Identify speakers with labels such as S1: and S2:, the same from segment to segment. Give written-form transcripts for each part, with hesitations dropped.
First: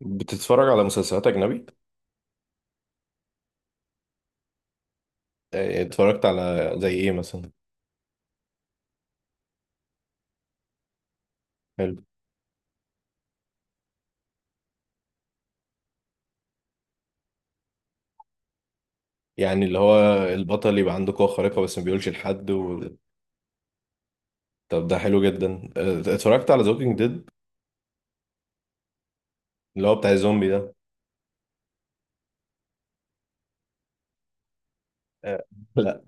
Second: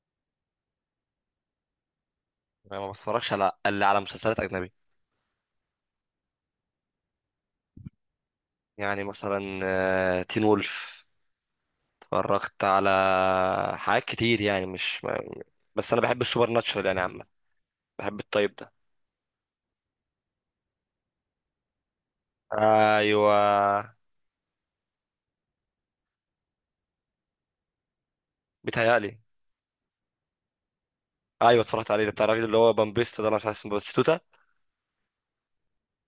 S1: بتتفرج على مسلسلات أجنبي؟
S2: أنا ما بتفرجش على الا على مسلسلات اجنبي.
S1: اتفرجت على زي إيه مثلا؟
S2: يعني مثلا تين وولف.
S1: حلو.
S2: اتفرجت على حاجات كتير يعني مش ما... بس انا بحب السوبر ناتشرال يعني عامه. بحب الطيب ده.
S1: يعني اللي هو البطل يبقى عنده قوة خارقة بس ما بيقولش لحد و...
S2: ايوه
S1: طب ده حلو جدا. اتفرجت على زوكينج ديد
S2: بيتهيألي.
S1: اللي هو بتاع الزومبي ده.
S2: ايوه اتفرجت عليه بتاع الراجل اللي هو بامبيستا ده، انا مش عارف اسمه، باتيستا،
S1: آه، لا.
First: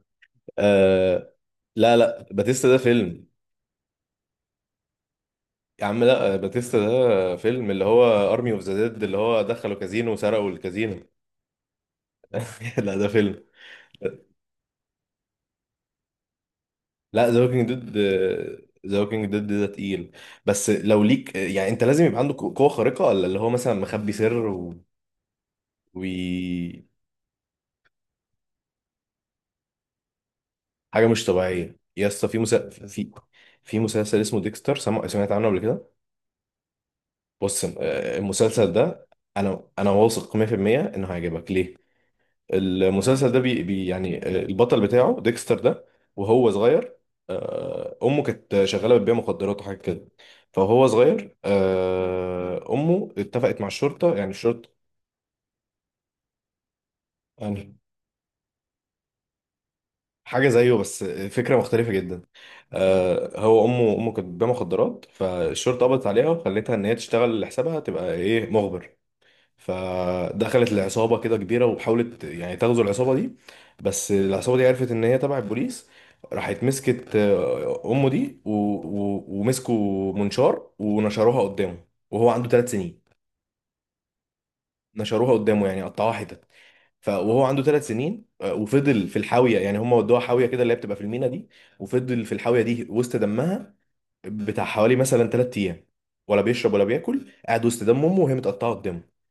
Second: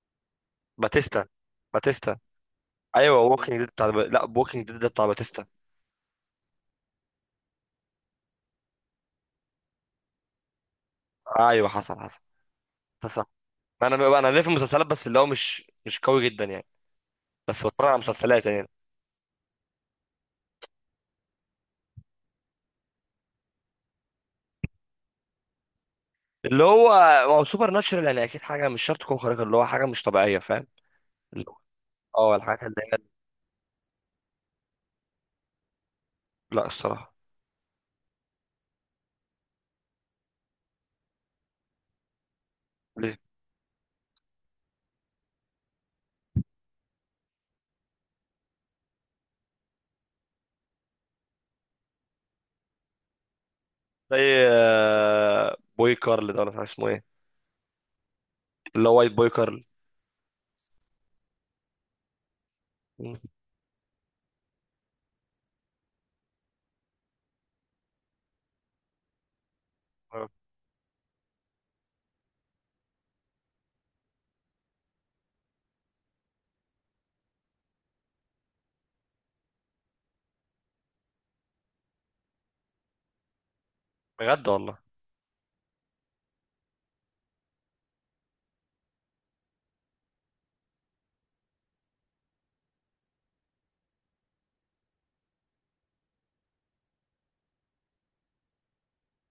S2: باتيستا،
S1: آه. لا
S2: باتيستا.
S1: لا، باتيستا ده
S2: ايوه
S1: فيلم.
S2: ووكينج ديد بتاع، لا ووكينج ديد ده بتاع باتيستا.
S1: يا عم لا، باتيستا ده فيلم اللي هو أرمي أوف ذا ديد اللي هو دخلوا كازينو وسرقوا الكازينو.
S2: ايوه، حصل حصل
S1: لا، ده
S2: حصل.
S1: فيلم.
S2: انا ليه في المسلسلات بس، اللي هو مش قوي جدا يعني.
S1: لا، ذا ووكينج
S2: بس بتفرج
S1: ديد.
S2: على مسلسلات يعني.
S1: ذا ووكينج ديد ده تقيل. بس لو ليك، يعني انت لازم يبقى عندك قوة خارقة ولا اللي هو مثلا مخبي سر و... و...
S2: اللي هو هو سوبر ناتشرال، يعني اكيد حاجه مش شرط تكون خارقه، اللي هو حاجه مش طبيعيه، فاهم.
S1: حاجة مش
S2: اللي هو-
S1: طبيعية يا اسطى،
S2: اه الحاجات اللي هي.
S1: في مسلسل اسمه ديكستر، سمعت عنه قبل كده.
S2: لا الصراحه.
S1: بص، المسلسل ده انا واثق 100% انه هيعجبك. ليه؟
S2: ليه؟
S1: المسلسل ده بي يعني البطل بتاعه ديكستر ده، وهو صغير امه كانت شغاله بتبيع مخدرات وحاجه كده. فهو صغير، امه اتفقت مع الشرطه،
S2: زي
S1: يعني الشرطه.
S2: بوي كارل ده، ولا مش عارف اسمه ايه،
S1: يعني
S2: اللي هو وايت بوي كارل.
S1: حاجه زيه بس فكره مختلفه جدا.
S2: مم.
S1: هو امه كانت بتبيع مخدرات، فالشرطه قبضت عليها وخلتها ان هي تشتغل لحسابها، تبقى ايه، مخبر.
S2: آه.
S1: فدخلت العصابة كده كبيرة وحاولت يعني تغزو العصابة دي. بس العصابة دي عرفت ان هي تبع البوليس. راحت مسكت امه دي و... و... ومسكوا منشار ونشروها قدامه وهو عنده 3 سنين.
S2: بجد والله.
S1: نشروها قدامه، يعني قطعوها حتت. وهو عنده 3 سنين، وفضل في الحاوية، يعني هم ودوها حاوية كده اللي هي بتبقى في المينا دي، وفضل في الحاوية دي وسط دمها بتاع حوالي مثلا 3 ايام، ولا بيشرب ولا بياكل، قاعد وسط دم امه وهي متقطعة قدامه.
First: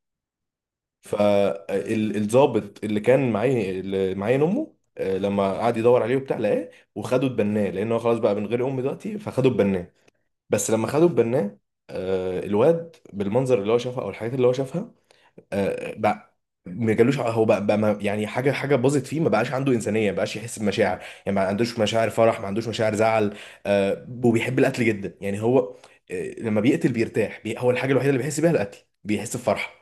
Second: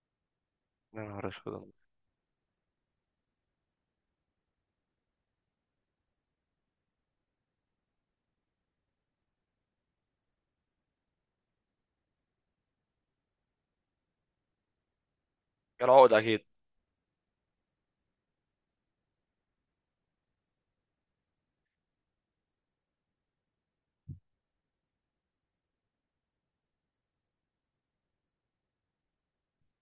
S2: يا نهار اسود.
S1: فالظابط اللي كان معايا اللي معايا امه، لما قعد يدور عليه وبتاع لقاه وخده اتبناه، لان هو خلاص بقى من غير امي دلوقتي، فخده اتبناه. بس لما خده اتبناه، الواد بالمنظر اللي هو شافها او الحاجات اللي هو شافها،
S2: كان عقد
S1: بقى
S2: اكيد.
S1: ما جالوش ع- هو بقى يعني حاجه باظت فيه، ما بقاش عنده انسانيه، ما بقاش يحس بمشاعر، يعني ما عندوش مشاعر فرح ما عندوش مشاعر زعل. وبيحب القتل جدا. يعني هو لما بيقتل بيرتاح، هو الحاجه الوحيده اللي بيحس بيها القتل، بيحس بفرحه.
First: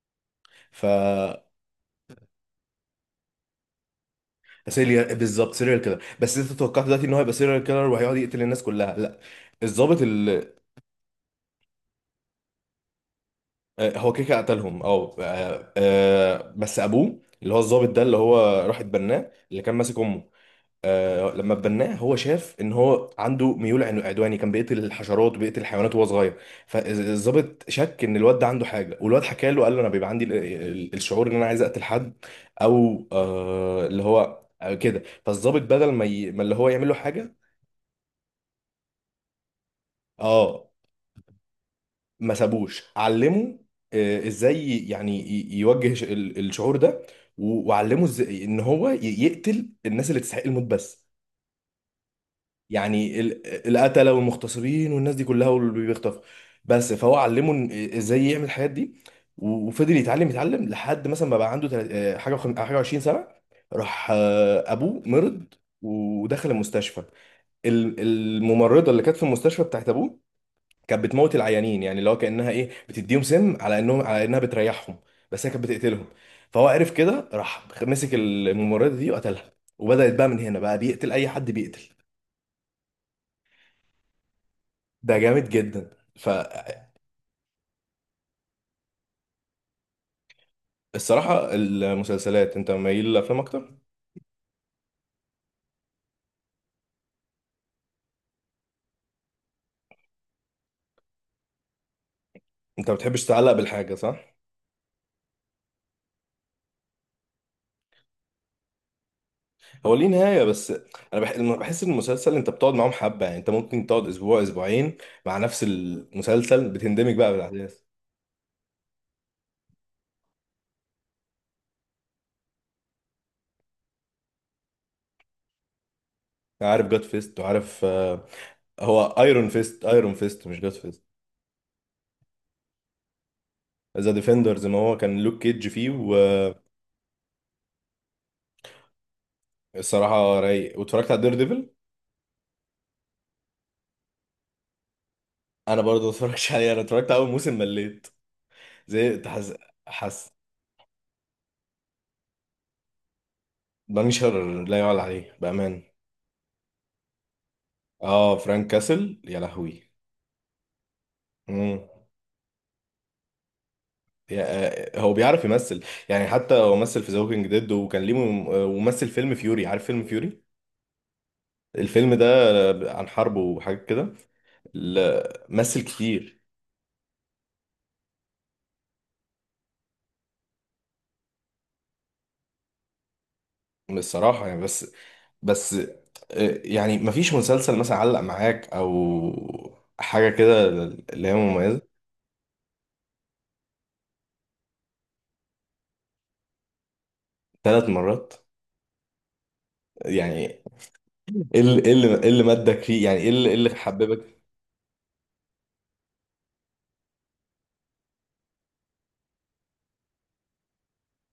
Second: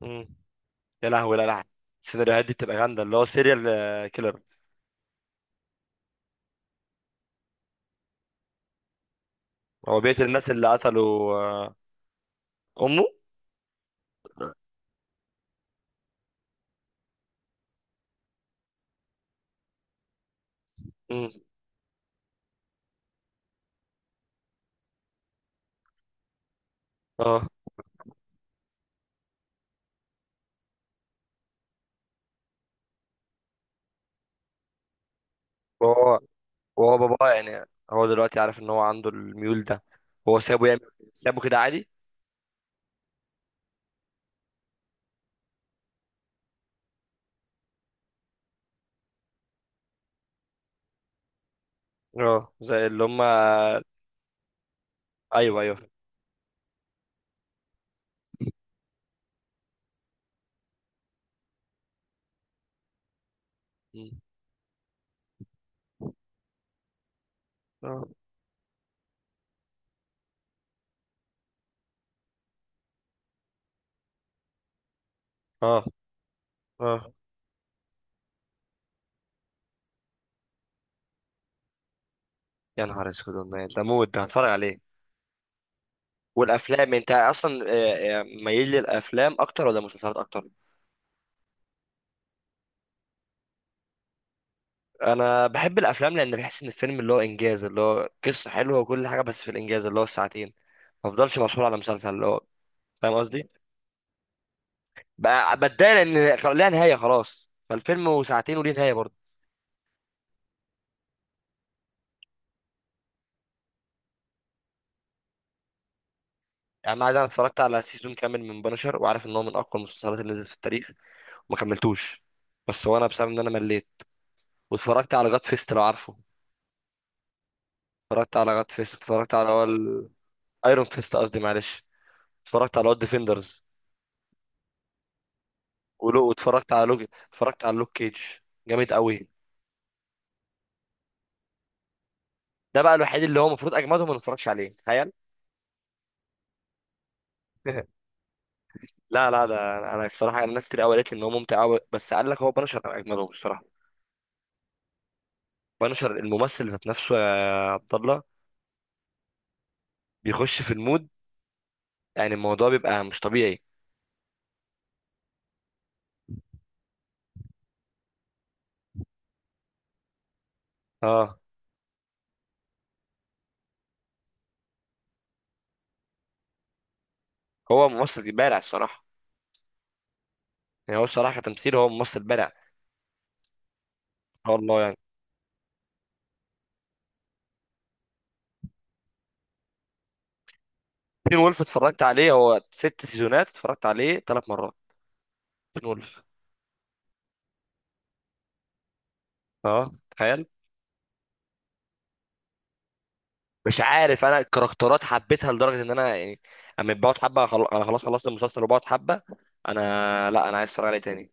S2: مم.
S1: ف
S2: يا لهوي، لا لا، السيناريوهات دي بتبقى جامده، اللي هو سيريال كيلر.
S1: سيريال بالظبط، سيريال كيلر. بس انت توقعت دلوقتي ان هو هيبقى سيريال كيلر وهيقعد يقتل الناس كلها؟ لا،
S2: هو
S1: الضابط
S2: بيقتل الناس
S1: اللي
S2: اللي قتلوا امه.
S1: هو كده كده قتلهم. اه بس ابوه اللي هو الضابط ده اللي هو راح اتبناه اللي كان ماسك امه،
S2: مم.
S1: لما اتبناه هو شاف ان هو عنده ميول عدواني، كان بيقتل الحشرات وبيقتل الحيوانات وهو صغير.
S2: اه.
S1: فالضابط شك ان الواد ده عنده حاجه، والواد حكى له قال له انا بيبقى عندي الشعور ان انا عايز اقتل حد، او اللي هو كده. فالضابط بدل ما
S2: وهو،
S1: اللي هو يعمل له
S2: وهو باباه
S1: حاجه،
S2: يعني، هو دلوقتي عارف ان هو عنده الميول ده، هو سابه
S1: اه،
S2: يعمل، سابه كده عادي؟
S1: ما سابوش، علمه ازاي يعني يوجه الشعور ده، وعلمه ازاي ان هو يقتل الناس اللي تستحق الموت بس،
S2: اه زي اللي
S1: يعني
S2: هم.
S1: القتلة والمغتصبين والناس دي كلها،
S2: ايوه
S1: واللي
S2: ايوه.
S1: بيخطفوا. بس فهو علمه إن- ازاي يعمل الحاجات دي، وفضل يتعلم يتعلم لحد مثلا ما بقى عنده تلات- آه، حاجة وخم- حاجة 20 سنة. راح
S2: مم.
S1: ابوه مرض ودخل المستشفى.
S2: اه
S1: الممرضة اللي كانت في المستشفى بتاعت ابوه كانت بتموت العيانين. يعني اللي هو كانها ايه، بتديهم سم على انهم، على انها بتريحهم، بس هي كانت
S2: اه
S1: بتقتلهم. فهو عرف
S2: اه.
S1: كده، راح مسك الممرضه دي وقتلها، وبدات بقى من هنا بقى بيقتل اي حد بيقتل.
S2: يا نهار اسود والله، ده مود، ده هتفرج عليه.
S1: ده جامد جدا.
S2: والافلام انت اصلا ميال للافلام اكتر ولا مسلسلات اكتر؟
S1: فالصراحه المسلسلات، انت مايل للافلام اكتر.
S2: انا بحب الافلام، لان بحس ان الفيلم اللي هو انجاز، اللي هو قصه حلوه وكل حاجه بس في الانجاز اللي هو الساعتين. ما افضلش مسؤول على مسلسل اللي هو،
S1: انت ما
S2: فاهم
S1: بتحبش
S2: قصدي،
S1: تتعلق بالحاجه، صح؟
S2: بتضايق لان ليها نهايه خلاص، فالفيلم وساعتين وليه نهايه برضه.
S1: هو ليه نهايه بس. انا لما بحس ان المسلسل انت بتقعد معاهم حبه، يعني انت ممكن تقعد اسبوع اسبوعين مع نفس المسلسل،
S2: يعني انا
S1: بتندمج
S2: أنا
S1: بقى
S2: اتفرجت
S1: بالاحداث.
S2: على سيزون كامل من بنشر، وعارف ان هو من اقوى المسلسلات اللي نزلت في التاريخ، ما كملتوش. بس هو انا بسبب ان انا مليت. واتفرجت على جاد فيست، لو عارفه.
S1: عارف جاد فيست، وعارف.
S2: اتفرجت على جاد فيست،
S1: هو
S2: اتفرجت
S1: ايرون
S2: على، هو
S1: فيست، ايرون فيست مش جاد
S2: ايرون
S1: فيست.
S2: فيست قصدي، معلش. اتفرجت على هو ديفندرز،
S1: ذا ديفندرز، ما هو كان لوك كيدج فيه.
S2: ولو واتفرجت على لوج، اتفرجت على لوك كيج، جامد قوي.
S1: والصراحه رايق، واتفرجت على دير ديفل.
S2: ده بقى الوحيد اللي هو المفروض اجمدهم ما نتفرجش عليه، تخيل.
S1: انا برضه ما اتفرجتش عليه، انا اتفرجت على اول موسم مليت. زي
S2: لا لا،
S1: حس.
S2: ده انا
S1: حس.
S2: الصراحه الناس كتير قوي قالت لي ان هو ممتع قوي، بس قال لك هو بنشر اجمدهم الصراحه.
S1: بنشر لا يعلى عليه بامان.
S2: بنشر الممثل ذات نفسه يا عبد الله،
S1: اه فرانك كاسل، يا لهوي.
S2: بيخش في المود،
S1: امم
S2: يعني الموضوع بيبقى مش طبيعي.
S1: يا- هو بيعرف يمثل. يعني حتى هو مثل في ذا ووكينج ديد وكان ليه ومثل فيلم فيوري، عارف فيلم فيوري؟
S2: اه
S1: الفيلم ده عن حرب وحاجات كده. لا، مثل كتير.
S2: هو ممثل بارع الصراحه. يعني هو الصراحه كتمثيل هو ممثل بارع ما
S1: الصراحة
S2: شاء
S1: يعني
S2: الله
S1: بس.
S2: يعني.
S1: بس يعني مفيش مسلسل مثلا علق معاك او حاجه كده، اللي هي
S2: تين وولف
S1: مميزه.
S2: اتفرجت عليه، هو ست سيزونات، اتفرجت عليه ثلاث مرات. تين وولف.
S1: 3 مرات؟
S2: اه
S1: يعني
S2: تخيل.
S1: ايه اللي إيه اللي إيه اللي مدك فيه، يعني ايه اللي إيه اللي
S2: مش عارف، انا
S1: حببك؟
S2: الكاركترات حبيتها لدرجه ان انا يعني، اما بقعد حبه انا خلاص خلصت المسلسل وبقعد حبه. انا، لا انا عايز اتفرج عليه تاني.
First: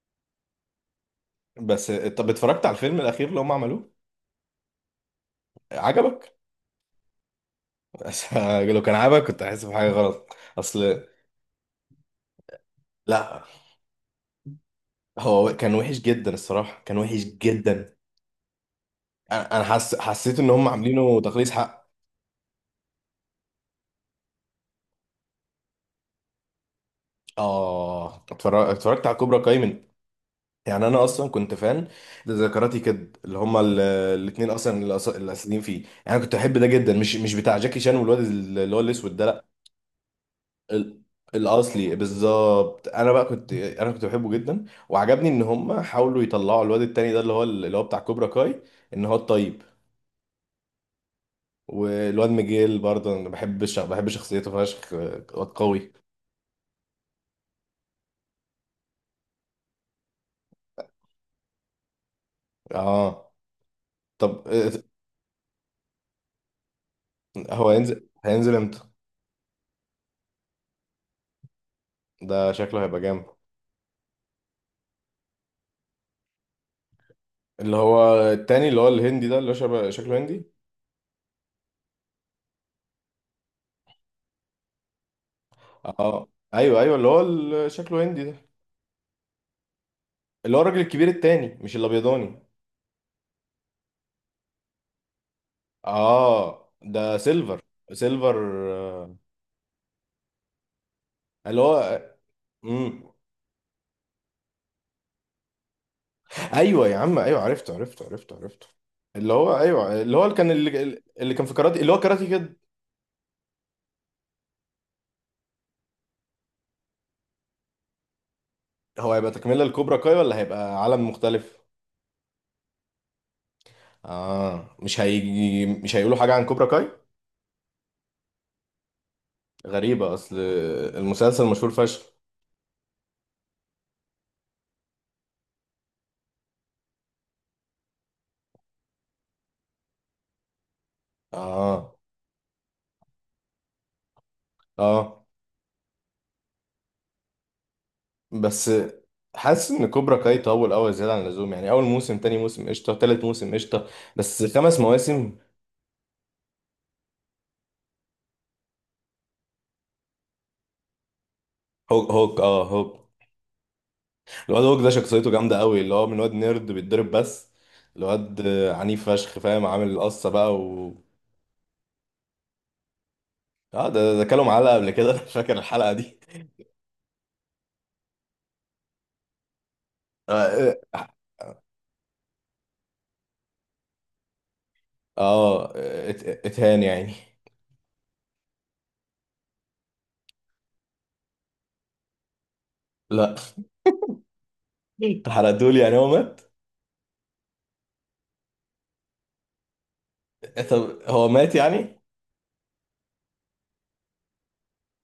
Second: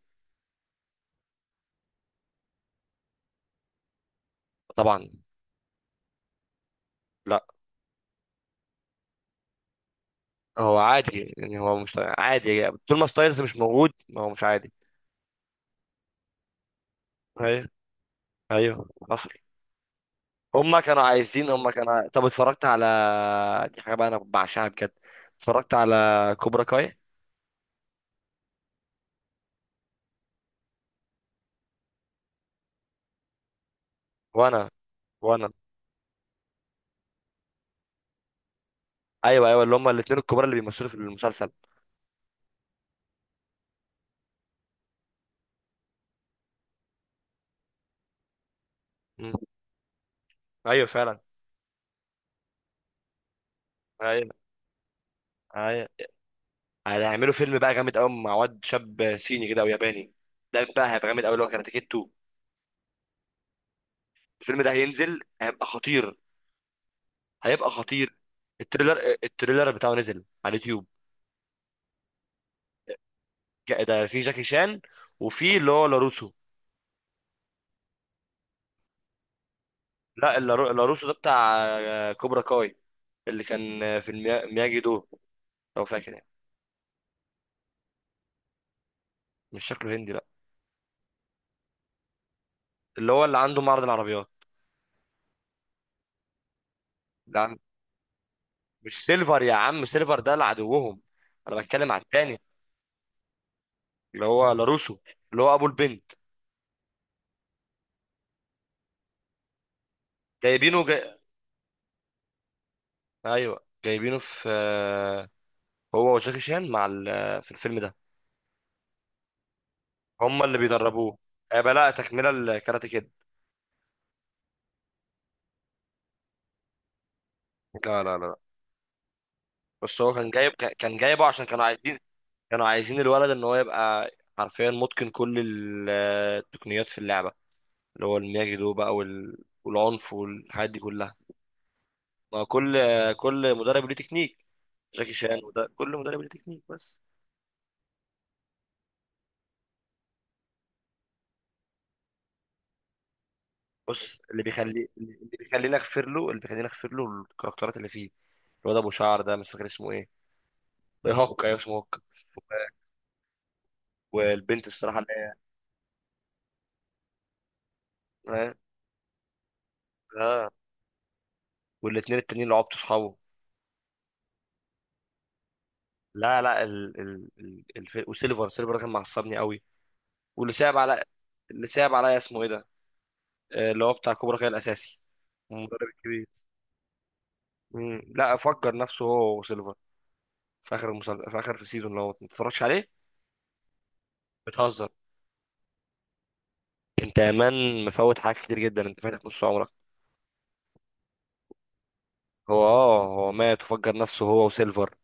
S1: بس طب اتفرجت على الفيلم الاخير اللي هم عملوه؟
S2: طبعا.
S1: عجبك؟
S2: لا،
S1: بس لو كان عجبك كنت حاسس بحاجه غلط
S2: هو
S1: اصل.
S2: عادي يعني، هو مش عادي طول ما ستايلز
S1: لا.
S2: مش موجود، ما هو مش عادي.
S1: هو كان وحش جدا الصراحه، كان وحش
S2: ايوه.
S1: جدا.
S2: ايوه حصل.
S1: انا حسيت ان هم
S2: هما كانوا
S1: عاملينه
S2: عايزين،
S1: تقليص حق.
S2: طب اتفرجت على، دي حاجه بقى انا بعشقها بجد، اتفرجت على كوبرا كاي.
S1: اه اتفرجت على كوبرا كاي من، يعني انا اصلا كنت فان لذكراتي كد اللي هما الاتنين
S2: وانا.
S1: اصلا
S2: وانا.
S1: الاساسيين فيه، يعني كنت احب ده جدا، مش مش بتاع جاكي شان والواد اللي هو الاسود ده لا.
S2: ايوه ايوه، اللي هم الاثنين الكبار اللي بيمثلوا في
S1: ال-
S2: المسلسل.
S1: الاصلي بالظبط. انا بقى كنت انا كنت بحبه جدا، وعجبني ان هما حاولوا يطلعوا الواد التاني ده اللي هو بتاع كوبرا كاي، ان هو
S2: مم.
S1: الطيب.
S2: ايوه فعلا.
S1: والواد ميجيل برضه، انا بحب بحب
S2: ايوه
S1: شخصيته فشخ. واد
S2: ايوه.
S1: قوي.
S2: هيعملوا فيلم بقى جامد قوي، مع واد شاب صيني كده او ياباني، ده بقى هيبقى جامد قوي، اللي هو كاراتيه كيد 2.
S1: اه. طب
S2: الفيلم ده هينزل هيبقى خطير،
S1: هو
S2: هيبقى
S1: هينزل
S2: خطير.
S1: هينزل امتى؟
S2: التريلر، التريلر بتاعه نزل على اليوتيوب.
S1: ده شكله هيبقى جامد.
S2: ده في جاكي شان، وفي اللي هو لاروسو.
S1: اللي هو التاني اللي هو الهندي ده اللي هو شبه شكله
S2: لا،
S1: هندي.
S2: لاروسو ده بتاع كوبرا كاي، اللي كان في مياجي دو، لو فاكر يعني.
S1: اه، ايوه ايوه اللي هو شكله هندي ده.
S2: مش شكله هندي لا.
S1: اللي هو الراجل الكبير التاني مش الابيضاني.
S2: اللي هو اللي عنده معرض العربيات.
S1: اه، ده
S2: لا
S1: سيلفر. سيلفر،
S2: مش
S1: آه،
S2: سيلفر يا عم، سيلفر ده لعدوهم. انا
S1: اللي هو.
S2: بتكلم على التاني،
S1: امم
S2: اللي هو لاروسو، اللي هو ابو البنت.
S1: ايوه يا عم، ايوه، عرفته عرفته عرفته عرفته. اللي هو ايوه، اللي هو اللي كان
S2: جايبينه جاي...
S1: اللي كان في كاراتي، اللي هو كاراتي كده.
S2: ايوه جايبينه في، هو وجاكي شان مع ال... في الفيلم ده.
S1: هو هيبقى تكمله لكوبرا كاي ولا
S2: هم اللي
S1: هيبقى عالم
S2: بيدربوه.
S1: مختلف؟
S2: هيبقى لا تكمله الكاراتيه كده.
S1: اه، مش هيجي، مش هيقولوا حاجه عن كوبرا كاي؟
S2: لا لا لا. بس
S1: غريبه
S2: هو كان
S1: اصل.
S2: جايب كان جايبه
S1: المسلسل
S2: عشان كانوا
S1: مشهور
S2: عايزين،
S1: فشخ.
S2: كانوا عايزين الولد ان هو يبقى حرفيا متقن كل التقنيات في اللعبه، اللي هو المياجي دو بقى وال... والعنف والحاجات دي كلها.
S1: اه
S2: ما كل كل مدرب ليه تكنيك، جاكي
S1: اه.
S2: شان وده، كل مدرب ليه تكنيك بس.
S1: بس حاسس ان كوبرا كاي طول قوي زياده عن اللزوم، يعني اول موسم تاني موسم قشطه، تالت موسم قشطه.
S2: بص،
S1: بس خمس
S2: اللي
S1: مواسم
S2: بيخليني اغفر له، اللي بيخليني اغفر له الكاركترات اللي فيه. الواد ابو شعر ده مش فاكر اسمه ايه، هوكا، ايوه اسمه هوكا.
S1: هوك هوك، اه هوك. الواد
S2: والبنت
S1: هوك ده
S2: الصراحه اللي
S1: شخصيته
S2: هي.
S1: جامده قوي، اللي هو من واد نيرد بيتضرب بس. الواد
S2: اه.
S1: عنيف فشخ، فاهم، عامل القصه
S2: آه.
S1: بقى و.
S2: والاتنين التانيين اللي عبطوا صحابه.
S1: اه. ده ده كلوا معلقه قبل كده. انا فاكر الحلقه دي.
S2: لا لا، وسيلفر، سيلفر ده كان معصبني قوي. واللي
S1: اه
S2: صعب
S1: اه
S2: على اللي صعب عليا اسمه ايه ده، اللي هو بتاع كوبرا كاي الاساسي،
S1: آه،
S2: المدرب الكبير.
S1: اتهان يعني؟
S2: مم. لا فجر نفسه هو وسيلفر، في في اخر، في السيزون اللي هو ما تتفرجش عليه.
S1: لا
S2: بتهزر؟
S1: حرقتولي، يعني هو مات؟
S2: انت يا مان مفوت حاجات كتير جدا، انت فاتك نص عمرك.
S1: طب هو مات يعني؟
S2: هو اه، هو مات وفجر نفسه هو وسيلفر.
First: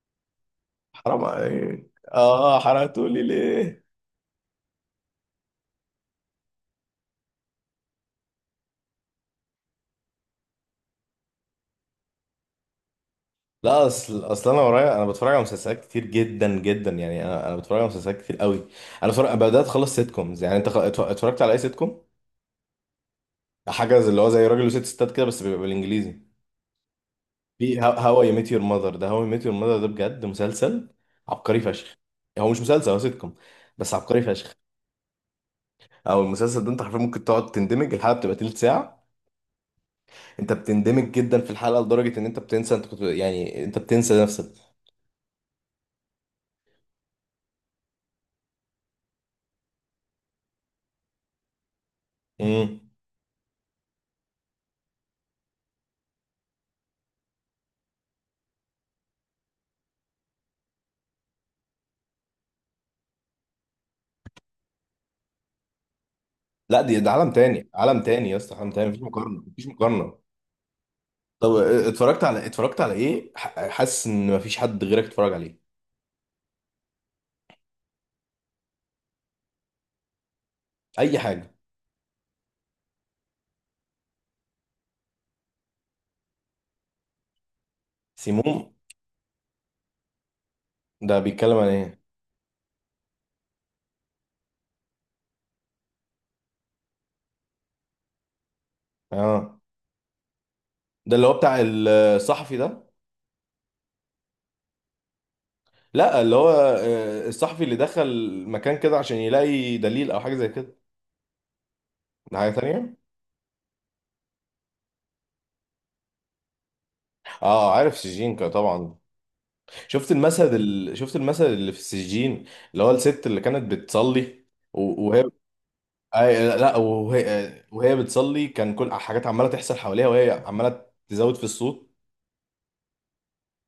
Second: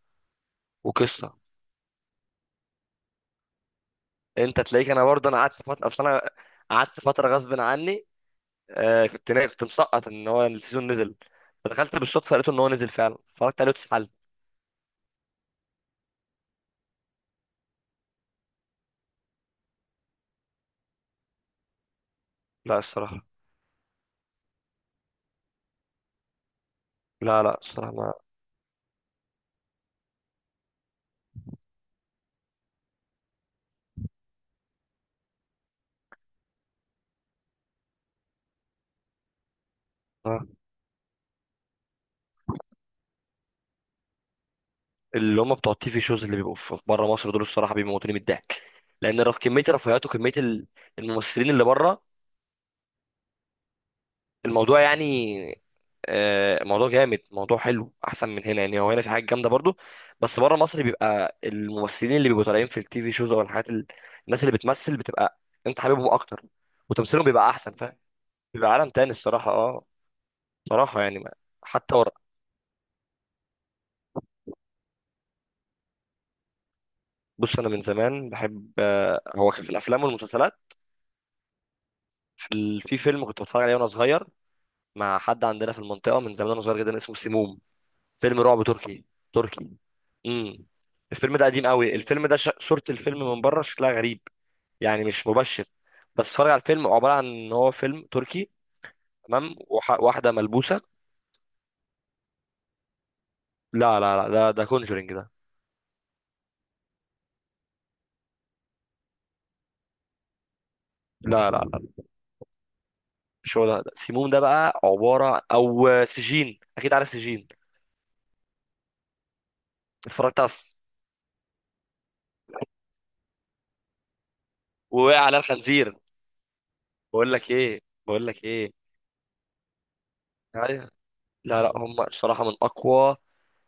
S1: حرام
S2: وقصه.
S1: عليك، اه حرقتولي ليه؟
S2: انت تلاقيك، انا برضه انا قعدت فتره اصل انا، قعدت فتره غصب عني. آه كنت كنت مسقط ان هو السيزون نزل، فدخلت بالصدفه لقيته ان هو نزل فعلا، اتفرجت عليه
S1: لا،
S2: واتسحلت.
S1: اصل اصل انا ورايا، انا بتفرج على مسلسلات كتير جدا جدا. يعني انا بتفرج على مسلسلات كتير قوي. انا بتفرج، بدات اخلص سيت كومز. يعني انت اتفرجت على اي سيت كوم؟
S2: لا الصراحه.
S1: حاجه زي اللي هو زي راجل وست ستات كده، بس بيبقى بالانجليزي.
S2: لا لا
S1: في
S2: الصراحه ما.
S1: هاو اي ميت يور ماذر. ده هاو اي ميت يور ماذر ده بجد مسلسل عبقري فشخ. هو مش مسلسل، هو سيت كوم، بس عبقري فشخ. او المسلسل ده انت حرفيا ممكن تقعد تندمج، الحلقه بتبقى تلت ساعه،
S2: آه.
S1: انت بتندمج جدا في الحلقه لدرجه ان انت بتنسى انت كنت، يعني انت بتنسى نفسك.
S2: اللي هم بتوع التيفي شوز اللي بيبقوا في بره مصر دول الصراحه بيموتوني من الضحك، لان كميه الرفاهيات وكميه الممثلين اللي بره
S1: امم
S2: الموضوع يعني، موضوع جامد موضوع حلو احسن من هنا، يعني هو هنا في حاجات جامده برضو، بس بره مصر بيبقى الممثلين اللي بيبقوا طالعين في التي في شوز او الحاجات الناس اللي بتمثل بتبقى انت حاببهم اكتر،
S1: لا دي ده
S2: وتمثيلهم
S1: عالم
S2: بيبقى
S1: تاني،
S2: احسن فاهم.
S1: عالم تاني يا اسطى، عالم
S2: بيبقى عالم
S1: تاني، مفيش
S2: تاني
S1: مقارنه،
S2: الصراحه
S1: مفيش
S2: اه.
S1: مقارنه.
S2: صراحه يعني
S1: طب اه،
S2: حتى ورق.
S1: اتفرجت على ايه؟ حاسس ان مفيش حد غيرك اتفرج عليه.
S2: بص انا من زمان بحب، هو كان في الافلام والمسلسلات.
S1: اي حاجه.
S2: في في فيلم كنت بتفرج عليه وانا صغير، مع حد عندنا في المنطقه من زمان وانا صغير جدا اسمه سموم. فيلم رعب
S1: سيموم
S2: تركي. تركي. امم.
S1: ده
S2: الفيلم ده
S1: بيتكلم
S2: قديم
S1: عن
S2: قوي،
S1: ايه؟
S2: الفيلم ده صورة الفيلم من بره شكلها غريب، يعني مش مبشر. بس اتفرج على الفيلم، عباره عن ان هو فيلم تركي.
S1: اه
S2: واحده ملبوسه.
S1: ده اللي هو بتاع الصحفي ده.
S2: لا لا لا، ده ده كونجرينج ده.
S1: لا اللي هو، اه، الصحفي اللي دخل مكان كده عشان يلاقي دليل او حاجه زي كده.
S2: لا لا لا،
S1: ده حاجه تانية.
S2: مش هو، ده سيموم، ده بقى عباره، او سجين، اكيد عارف سجين.
S1: اه، عارف سجين طبعا. شفت
S2: اتفرجت على
S1: المشهد
S2: الس-
S1: اللي في السجين، اللي هو الست اللي كانت بتصلي و-
S2: ووقع
S1: وهي.
S2: على الخنزير.
S1: أي لا،
S2: بقول لك ايه،
S1: وهي
S2: بقول لك
S1: بتصلي،
S2: ايه،
S1: كان كل حاجات عماله تحصل حواليها وهي عماله
S2: أيوة.
S1: تزود في
S2: لا لا،
S1: الصوت.
S2: هم الصراحه من اقوى،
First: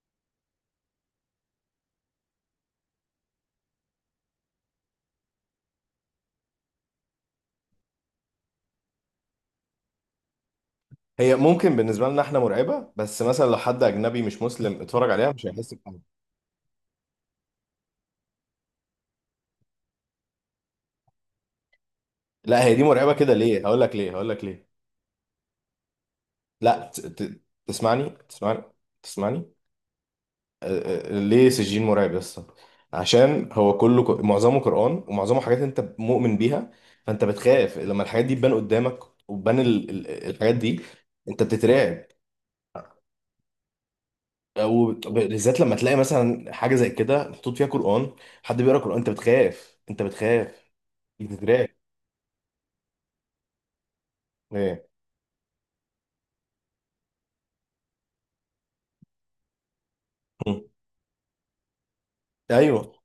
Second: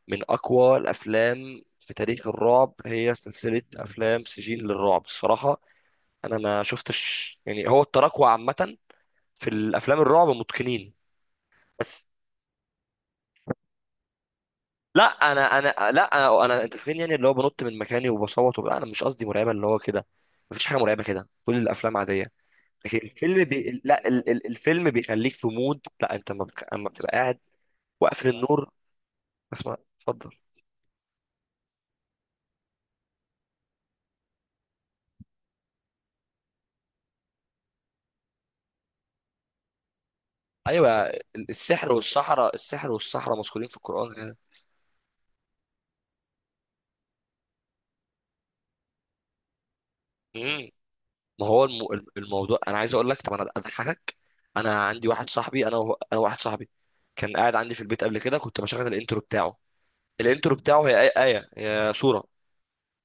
S2: من اقوى الافلام في تاريخ الرعب، هي سلسله افلام سجين للرعب الصراحه. انا ما شفتش يعني هو التراكوة عامه في الافلام الرعب متقنين.
S1: هي ممكن
S2: بس.
S1: بالنسبه لنا احنا مرعبه، بس مثلا لو حد اجنبي مش مسلم
S2: لا،
S1: اتفرج عليها مش
S2: انا
S1: هيحس
S2: انا
S1: بحاجه.
S2: لا انا, أنا انت فاهمني يعني، اللي هو بنط من مكاني وبصوت وبتاع، انا مش قصدي مرعبه اللي هو كده، مفيش حاجه مرعبه كده، كل الافلام عاديه.
S1: لا، هي دي
S2: لكن
S1: مرعبه كده،
S2: الفيلم
S1: ليه؟ هقول
S2: بي...
S1: لك
S2: لا
S1: ليه، هقول
S2: ال...
S1: لك
S2: ال...
S1: ليه.
S2: الفيلم بيخليك في مود، لا انت ما بتخ...
S1: لا
S2: اما بتبقى قاعد
S1: تسمعني،
S2: واقفل
S1: تسمعني،
S2: النور.
S1: تسمعني.
S2: اسمع اتفضل.
S1: أه، أه، ليه سجين مرعب يا اسطى؟ عشان هو كله معظمه قران، ومعظمه حاجات انت مؤمن بيها، فانت بتخاف لما الحاجات دي تبان قدامك، وتبان الحاجات دي،
S2: ايوه
S1: انت
S2: السحر
S1: بتترعب،
S2: والصحراء، السحر والصحراء مذكورين في القران كده.
S1: وبالذات بالذات لما تلاقي مثلا حاجه زي كده محطوط فيها قران، حد بيقرا قران، انت بتخاف، انت
S2: امم.
S1: بتخاف،
S2: ما هو
S1: بتترعب.
S2: الموضوع انا عايز اقول لك، طب انا اضحكك. انا
S1: ايه؟
S2: عندي واحد صاحبي، انا و... انا واحد صاحبي كان قاعد عندي في البيت قبل كده، كنت بشغل الانترو بتاعه. الانترو
S1: مم.
S2: بتاعه هي آية، آية هي صورة.
S1: ايوه.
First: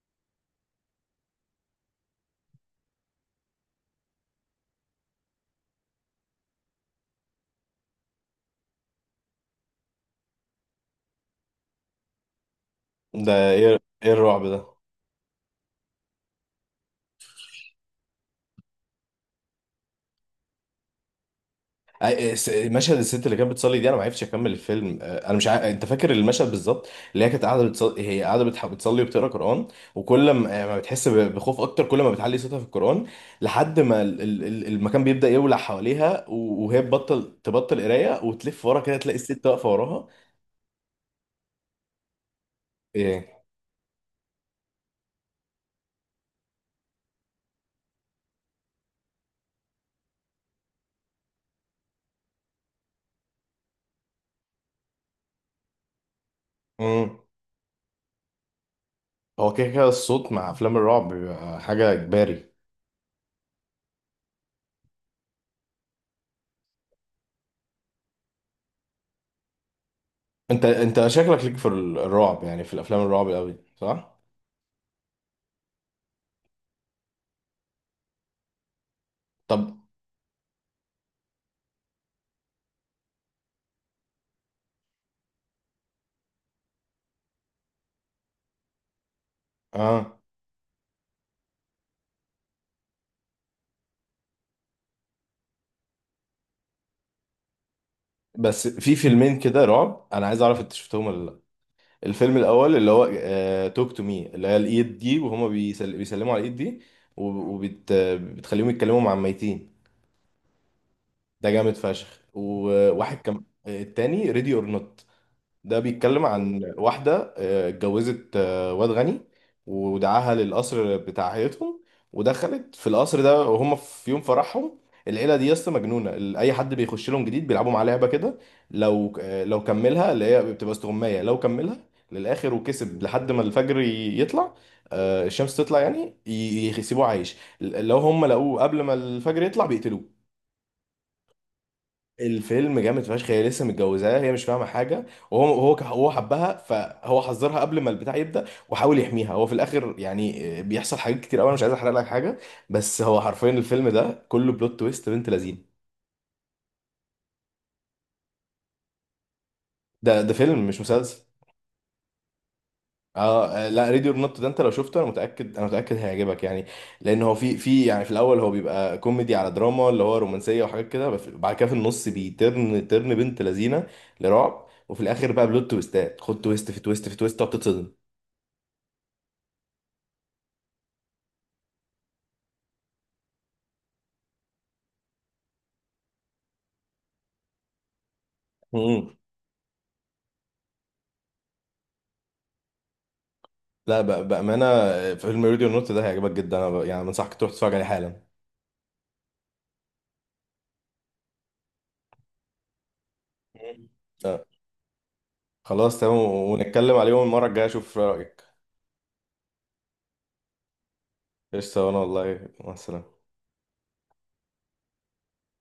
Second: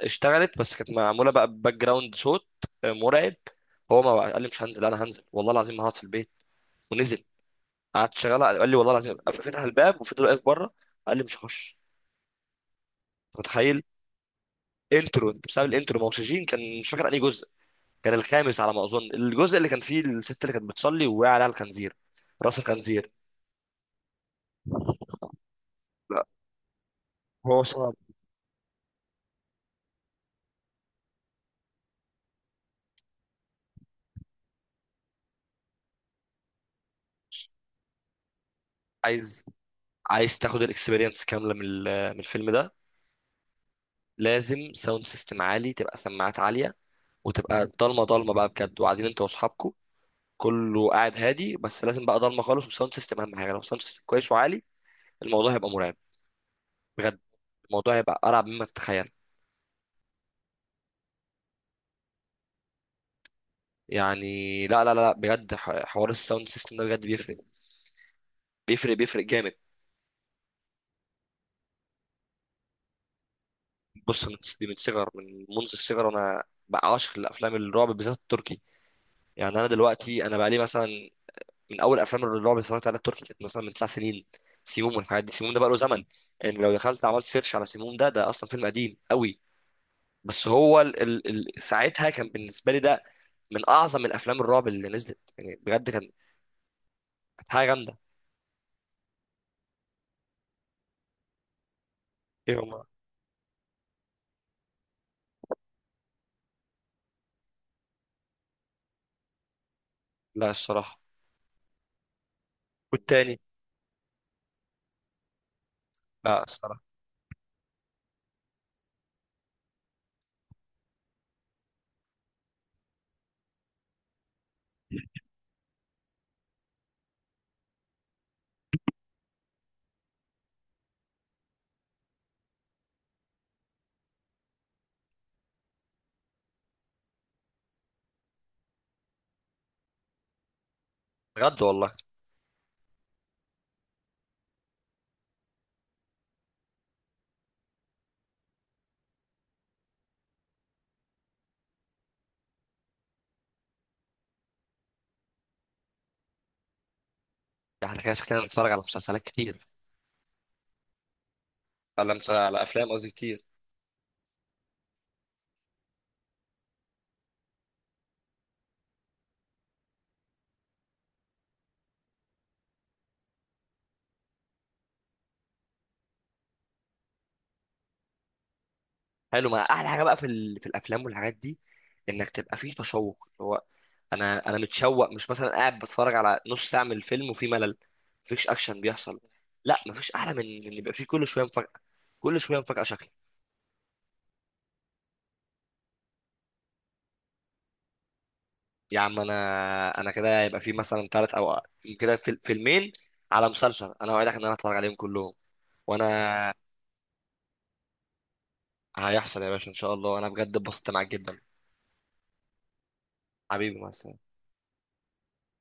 S2: اشتغلت، بس كانت معمولة بقى باك جراوند صوت مرعب. هو ما بقى- قال لي مش هنزل، انا هنزل والله العظيم ما هقعد في البيت. ونزل. قعدت شغالة. قال لي والله العظيم، فتح الباب وفضل واقف بره. قال لي مش هخش.
S1: ده
S2: أنت
S1: ايه،
S2: متخيل؟
S1: ايه الرعب ده؟
S2: انترو، انت بسبب الانترو ما اكسجين. كان مش فاكر انهي جزء، كان الخامس على ما اظن، الجزء اللي كان فيه الست اللي كانت بتصلي ووقع عليها الخنزير. راس
S1: مشهد
S2: الخنزير.
S1: الست اللي كانت بتصلي دي، انا ما عرفتش اكمل الفيلم، انا مش عارف، انت فاكر
S2: لا
S1: المشهد بالظبط؟ اللي هي كانت
S2: هو
S1: قاعده
S2: صعب.
S1: بتصلي، هي قاعده بتصلي وبتقرا قران، وكل ما بتحس بخوف اكتر، كل ما بتعلي صوتها في القران، لحد ما المكان بيبدا يولع حواليها، وهي تبطل، تبطل قرايه وتلف ورا كده، تلاقي
S2: عايز،
S1: الست واقفه وراها.
S2: عايز تاخد الاكسبيرينس كامله من من الفيلم ده،
S1: إيه؟
S2: لازم ساوند سيستم عالي، تبقى سماعات عالية، وتبقى ضلمة، ضلمة بقى بجد، وقاعدين انت واصحابكم، كله قاعد هادي، بس لازم بقى ضلمة خالص، والساوند سيستم اهم حاجة، لو الساوند سيستم كويس وعالي الموضوع هيبقى مرعب
S1: مم.
S2: بجد. الموضوع هيبقى ارعب مما تتخيل.
S1: هو كده كده الصوت مع افلام الرعب بيبقى حاجه اجباري.
S2: يعني لا، بجد حوار الساوند سيستم ده بجد بيفرق، بيفرق، بيفرق جامد.
S1: انت شكلك ليك في الرعب، يعني في الافلام الرعب قوي صح؟
S2: بص من دي، من صغر من منذ الصغر وانا بقى عاشق لافلام الرعب، بالذات التركي. يعني انا
S1: طب
S2: دلوقتي بقى لي مثلا، من اول افلام الرعب اللي اتفرجت عليها التركي كانت مثلا من تسع سنين. سيموم والحاجات دي، سيموم ده بقى له زمن. يعني لو دخلت عملت سيرش على سيموم ده، ده اصلا فيلم قديم قوي.
S1: اه،
S2: بس هو ال ال ال ساعتها كان بالنسبه لي ده من اعظم الافلام الرعب اللي نزلت، يعني بجد كان، كانت حاجه جامده.
S1: بس في فيلمين كده رعب، انا عايز اعرف انت شفتهم ولا لا. الفيلم
S2: ايه
S1: الاول
S2: هم؟
S1: اللي هو توك تو مي، اللي هي الايد دي وهما بيسلموا على الايد دي وبتخليهم بتخليهم يتكلموا مع الميتين.
S2: لا الصراحه.
S1: ده جامد فشخ. وواحد
S2: والتاني
S1: كم التاني ريدي اور نوت، ده بيتكلم
S2: لا
S1: عن
S2: الصراحه.
S1: واحدة اتجوزت واد غني، ودعاها للقصر بتاع عيلتهم، ودخلت في القصر ده وهم في يوم فرحهم. العيلة دي يا اسطى مجنونة. أي حد بيخش لهم جديد بيلعبوا معاه لعبة كده، لو لو كملها اللي هي بتبقى استغماية، لو كملها للآخر وكسب لحد ما الفجر يطلع، الشمس تطلع، يعني يسيبوه عايش. لو هم لقوه قبل ما الفجر يطلع بيقتلوه.
S2: بجد والله.
S1: الفيلم جامد فشخ. هي لسه متجوزاه، هي مش فاهمه حاجه، وهو هو هو حبها فهو حذرها قبل ما البتاع يبدا وحاول يحميها. هو في الاخر يعني بيحصل حاجات كتير قوي، انا مش عايز احرق لك حاجه، بس هو حرفيا الفيلم ده كله بلوت تويست بنت لذينه.
S2: احنا كده شكلنا بنتفرج على مسلسلات كتير،
S1: ده فيلم مش مسلسل.
S2: على افلام قصدي
S1: اه
S2: كتير.
S1: لا ريدي اور نوت ده انت لو شفته انا متاكد، انا متاكد هيعجبك يعني، لان هو في، يعني في الاول هو بيبقى كوميدي على دراما اللي هو رومانسيه وحاجات كده، بس بعد كده في النص ترن بنت لذينه لرعب، وفي الاخر بقى بلوت تويستات، خد تويست في تويست في تويست، تقعد تتصدم.
S2: حلو. ما احلى حاجه بقى في ال... في الافلام والحاجات دي، انك تبقى فيه تشوق، اللي هو انا متشوق، مش مثلا قاعد بتفرج على نص ساعه من الفيلم وفي ملل، مفيش اكشن
S1: مم.
S2: بيحصل. لا مفيش احلى من ان يبقى فيه كل شويه مفاجاه، كل شويه مفاجاه شكل.
S1: لا بأمانة فيلم راديو نوت ده هيعجبك جدا، أنا يعني بنصحك تروح تتفرج عليه حالا.
S2: يا عم انا، انا كده يبقى فيه مثلا ثلاث او كده فيلمين على
S1: مم.
S2: مسلسل، انا اوعدك
S1: آه.
S2: ان انا اتفرج عليهم كلهم.
S1: خلاص تمام،
S2: وانا
S1: ونتكلم عليهم المرة الجاية، أشوف رأيك.
S2: هيحصل يا باشا، ان شاء الله، انا بجد اتبسطت معاك جدا.
S1: قشطة، وأنا والله مع السلامة.
S2: حبيبي مثلا.